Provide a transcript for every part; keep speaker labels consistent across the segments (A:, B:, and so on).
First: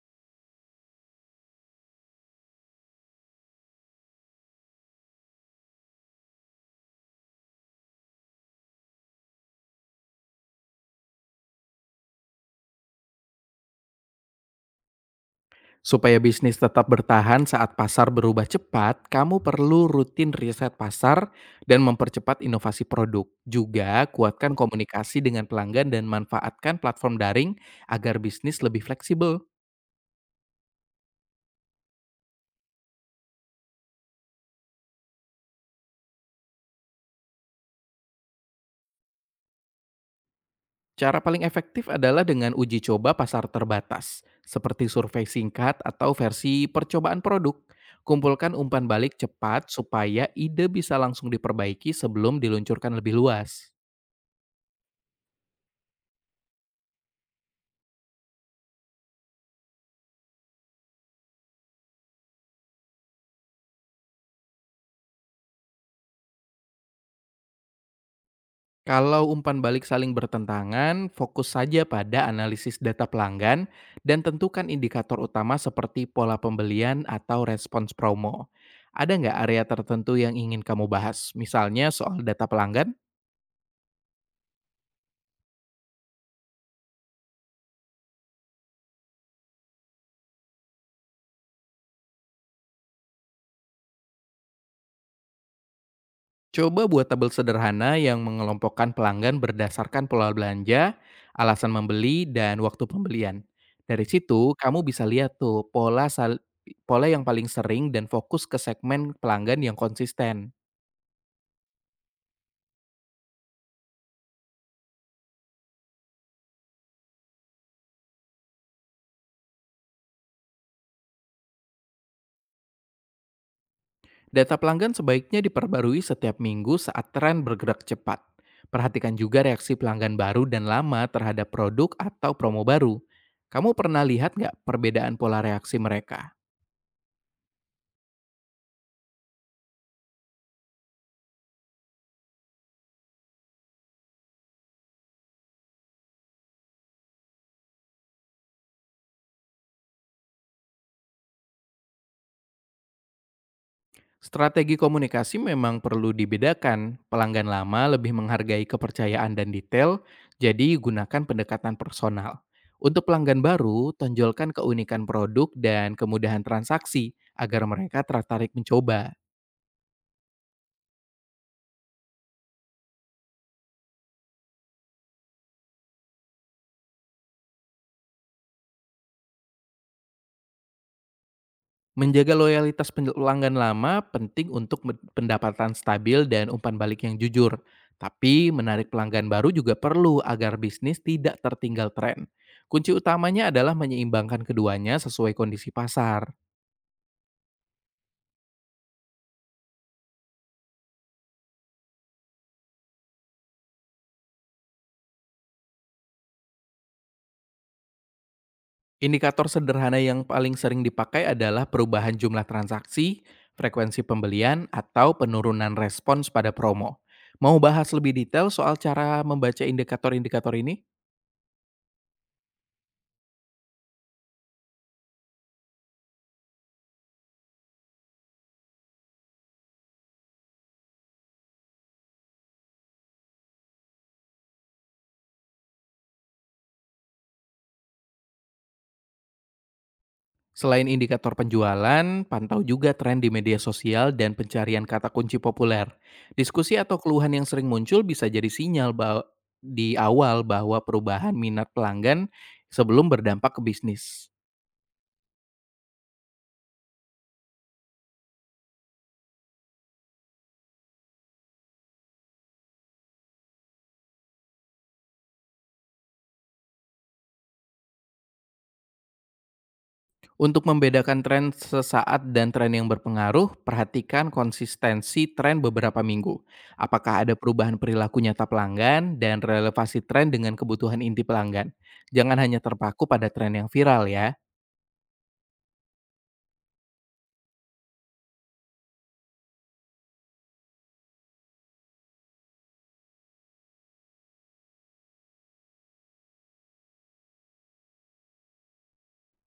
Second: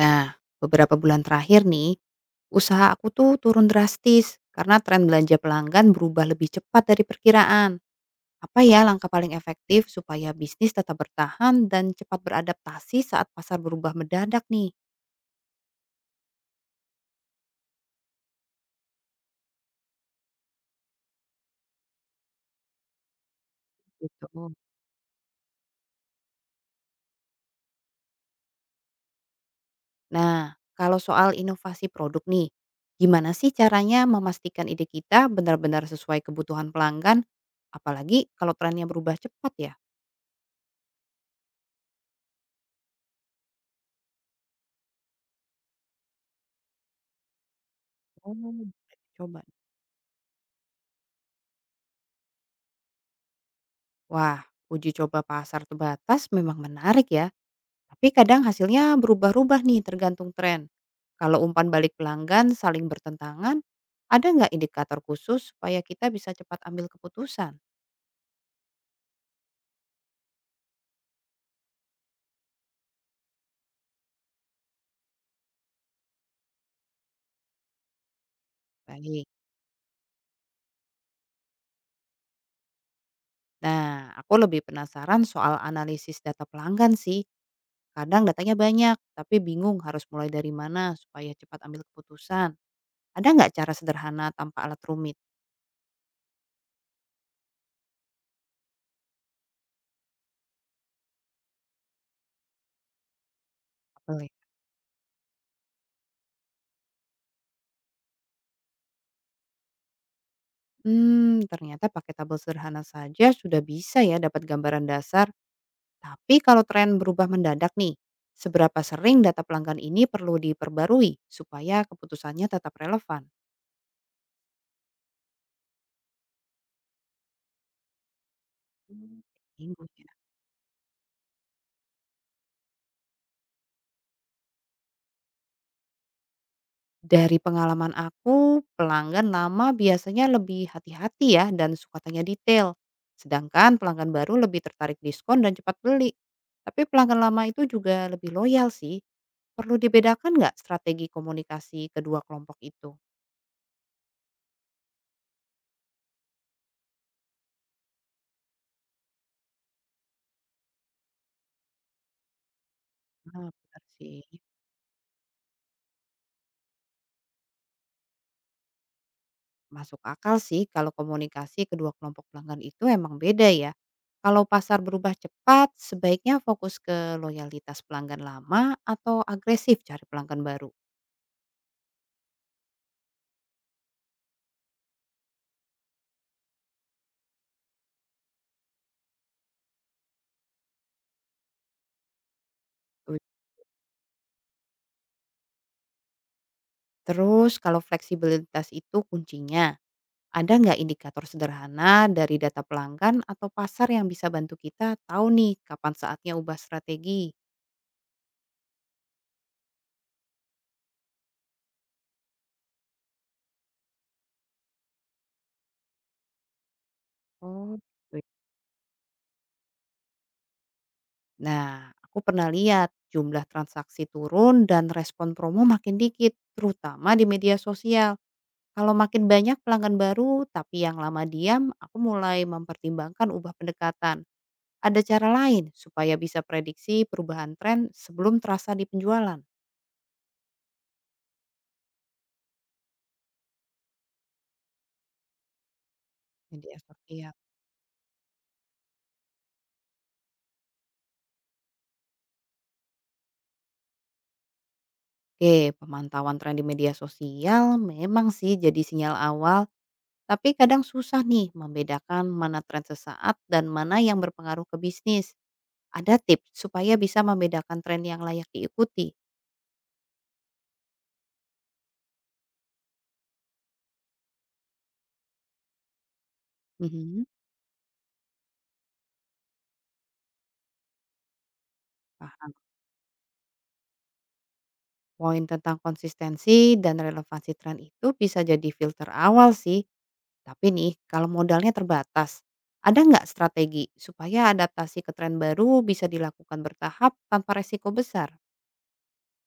A: Nah, beberapa bulan terakhir nih, usaha aku tuh turun drastis karena tren belanja pelanggan berubah lebih cepat dari perkiraan. Apa ya langkah paling efektif supaya bisnis tetap bertahan dan cepat beradaptasi saat pasar berubah mendadak nih?
B: Supaya bisnis tetap bertahan saat pasar berubah cepat, kamu perlu rutin riset pasar dan mempercepat inovasi produk. Juga
A: Gitu.
B: kuatkan komunikasi dengan pelanggan dan manfaatkan platform daring agar bisnis lebih fleksibel.
A: Nah, kalau soal inovasi produk nih, gimana sih caranya memastikan ide kita benar-benar sesuai kebutuhan pelanggan? Apalagi kalau trennya berubah cepat ya.
B: Cara paling efektif adalah dengan uji coba pasar terbatas, seperti survei singkat atau versi percobaan produk.
A: Oh,
B: Kumpulkan
A: coba.
B: umpan balik cepat supaya ide bisa langsung diperbaiki sebelum diluncurkan lebih luas.
A: Wah, uji coba pasar terbatas memang menarik ya. Tapi kadang hasilnya berubah-ubah nih tergantung tren. Kalau umpan balik pelanggan saling bertentangan, ada nggak indikator khusus supaya kita bisa cepat ambil keputusan?
B: Kalau umpan balik saling bertentangan, fokus saja pada analisis data pelanggan dan tentukan indikator utama seperti pola pembelian atau respons promo. Ada
A: Baik.
B: nggak area tertentu yang ingin kamu bahas? Misalnya soal data pelanggan?
A: Nah, aku lebih penasaran soal analisis data pelanggan sih. Kadang datanya banyak, tapi bingung harus mulai dari mana supaya cepat ambil keputusan. Ada nggak cara sederhana tanpa alat rumit?
B: Coba buat tabel sederhana yang mengelompokkan pelanggan berdasarkan pola belanja, alasan membeli, dan waktu pembelian. Dari
A: Boleh.
B: situ, kamu bisa lihat tuh pola yang paling sering dan fokus ke segmen pelanggan yang konsisten.
A: Hmm, ternyata pakai tabel sederhana saja sudah bisa ya dapat gambaran dasar. Tapi kalau tren berubah mendadak nih, seberapa sering data pelanggan ini perlu diperbarui supaya keputusannya tetap relevan?
B: Data pelanggan sebaiknya diperbarui setiap minggu saat tren bergerak cepat. Perhatikan
A: Hmm,
B: juga reaksi
A: ya.
B: pelanggan baru dan lama terhadap produk atau promo baru. Kamu pernah lihat nggak perbedaan pola reaksi mereka?
A: Dari pengalaman aku, pelanggan lama biasanya lebih hati-hati ya dan suka tanya detail. Sedangkan pelanggan baru lebih tertarik diskon dan cepat beli. Tapi pelanggan lama itu juga lebih loyal sih. Perlu dibedakan nggak strategi komunikasi kedua kelompok itu?
B: Strategi komunikasi memang perlu dibedakan. Pelanggan lama lebih menghargai kepercayaan dan detail, jadi gunakan pendekatan personal. Untuk
A: Ah,
B: pelanggan
A: benar
B: baru,
A: sih.
B: tonjolkan keunikan produk dan kemudahan transaksi agar mereka tertarik mencoba.
A: Masuk akal sih kalau komunikasi kedua kelompok pelanggan itu emang beda ya. Kalau pasar berubah cepat, sebaiknya fokus ke loyalitas pelanggan lama atau agresif cari pelanggan baru.
B: Menjaga loyalitas pelanggan lama penting untuk pendapatan stabil dan umpan balik yang jujur. Tapi menarik pelanggan baru juga perlu agar bisnis tidak tertinggal tren. Kunci utamanya adalah menyeimbangkan keduanya sesuai kondisi pasar.
A: Terus kalau fleksibilitas itu kuncinya, ada nggak indikator sederhana dari data pelanggan atau pasar yang bisa bantu kita tahu nih kapan saatnya ubah strategi?
B: Indikator sederhana yang paling sering dipakai adalah perubahan jumlah transaksi, frekuensi pembelian, atau penurunan respons pada promo. Mau
A: Oh,
B: bahas
A: gitu
B: lebih
A: ya.
B: detail soal cara membaca indikator-indikator ini?
A: Nah, aku pernah lihat jumlah transaksi turun dan respon promo makin dikit, terutama di media sosial. Kalau makin banyak pelanggan baru, tapi yang lama diam, aku mulai mempertimbangkan ubah pendekatan. Ada cara lain supaya bisa prediksi perubahan tren sebelum terasa di penjualan.
B: Selain indikator penjualan, pantau juga tren di media sosial dan pencarian kata kunci populer. Diskusi
A: Media
B: atau
A: sosial.
B: keluhan yang sering muncul bisa jadi sinyal di awal bahwa perubahan minat pelanggan sebelum berdampak ke bisnis.
A: Oke, pemantauan tren di media sosial memang sih jadi sinyal awal, tapi kadang susah nih membedakan mana tren sesaat dan mana yang berpengaruh ke bisnis. Ada tips supaya bisa membedakan tren yang layak diikuti.
B: Untuk membedakan tren sesaat dan tren yang berpengaruh, perhatikan konsistensi tren beberapa minggu. Apakah
A: Mhm,
B: ada perubahan perilaku nyata pelanggan dan relevansi tren dengan kebutuhan inti pelanggan. Jangan
A: paham.
B: hanya terpaku pada tren yang viral ya.
A: Poin tentang konsistensi dan relevansi tren itu bisa jadi filter awal sih. Tapi nih, kalau modalnya terbatas, ada nggak strategi supaya adaptasi ke tren baru bisa dilakukan bertahap tanpa resiko besar?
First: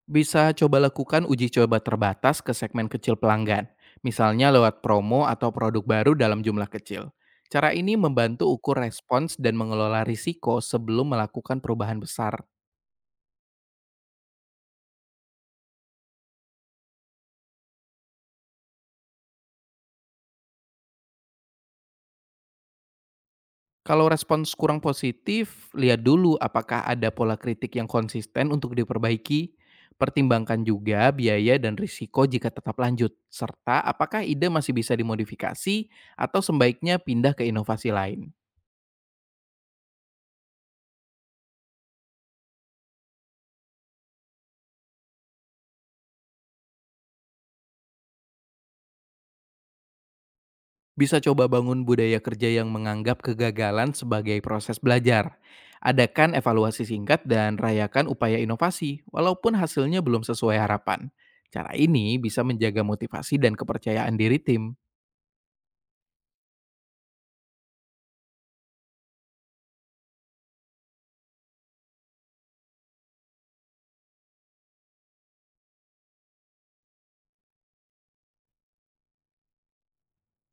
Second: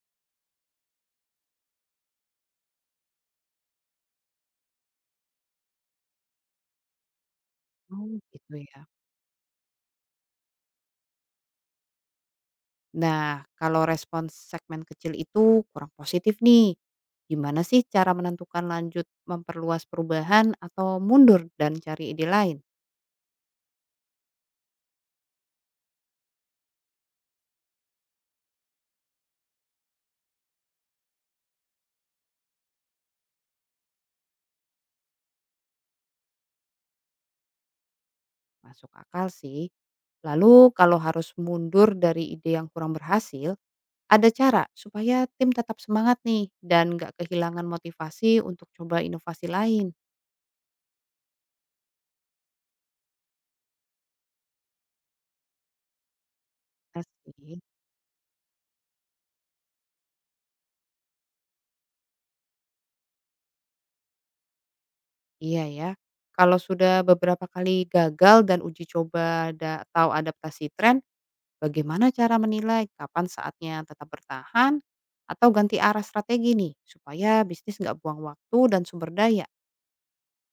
B: Bisa coba lakukan uji coba terbatas ke segmen kecil pelanggan, misalnya lewat promo atau produk baru dalam jumlah kecil. Cara ini
A: Oh,
B: membantu
A: gitu
B: ukur
A: ya.
B: respons dan mengelola risiko sebelum melakukan perubahan besar.
A: Nah, kalau respons segmen kecil itu kurang positif nih, gimana sih cara menentukan lanjut memperluas perubahan atau mundur dan cari ide lain?
B: Kalau respons kurang positif, lihat dulu apakah ada pola kritik yang konsisten untuk diperbaiki. Pertimbangkan juga biaya dan risiko jika tetap lanjut, serta apakah ide masih bisa dimodifikasi atau sebaiknya pindah ke inovasi lain.
A: Masuk akal sih. Lalu kalau harus mundur dari ide yang kurang berhasil, ada cara supaya tim tetap semangat nih dan nggak kehilangan motivasi untuk coba inovasi lain?
B: Bisa coba bangun budaya kerja yang menganggap kegagalan sebagai proses belajar. Adakan evaluasi
A: Bener
B: singkat dan
A: sih.
B: rayakan upaya inovasi, walaupun hasilnya belum sesuai harapan. Cara ini bisa menjaga motivasi dan kepercayaan diri tim.
A: Iya ya. Kalau sudah beberapa kali gagal dan uji coba atau adaptasi tren, bagaimana cara menilai kapan saatnya tetap bertahan atau ganti arah strategi nih supaya bisnis nggak buang waktu dan sumber daya?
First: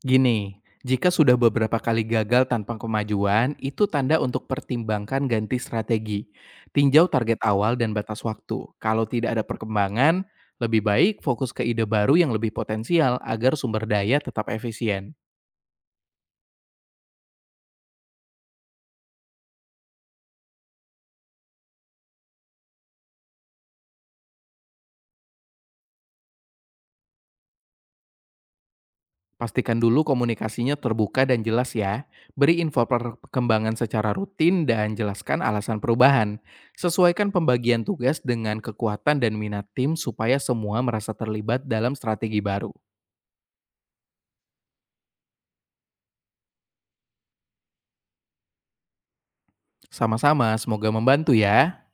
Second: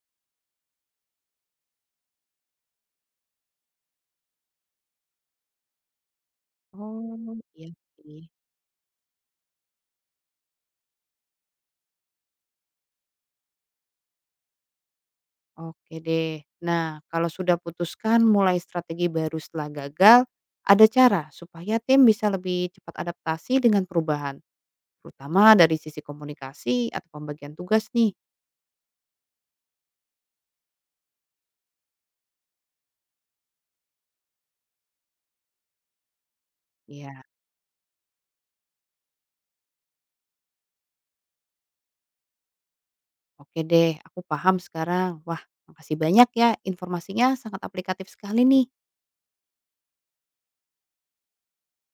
B: Gini, jika sudah beberapa kali gagal tanpa kemajuan, itu tanda untuk pertimbangkan ganti strategi. Tinjau
A: Oh,
B: target
A: iya
B: awal dan
A: sih.
B: batas waktu. Kalau tidak ada perkembangan, lebih baik fokus ke ide baru yang lebih potensial agar sumber daya tetap efisien.
A: Oke deh. Nah, kalau sudah putuskan mulai strategi baru setelah gagal, ada cara supaya tim bisa lebih cepat adaptasi dengan perubahan, terutama dari sisi komunikasi atau pembagian tugas nih.
B: Pastikan dulu komunikasinya terbuka dan jelas ya. Beri info perkembangan secara rutin dan jelaskan alasan perubahan.
A: Iya,
B: Sesuaikan pembagian tugas dengan kekuatan dan minat tim supaya semua merasa terlibat dalam strategi baru.
A: oke deh. Aku paham sekarang. Wah, makasih banyak ya. Informasinya sangat aplikatif sekali nih.
B: Sama-sama, semoga membantu ya.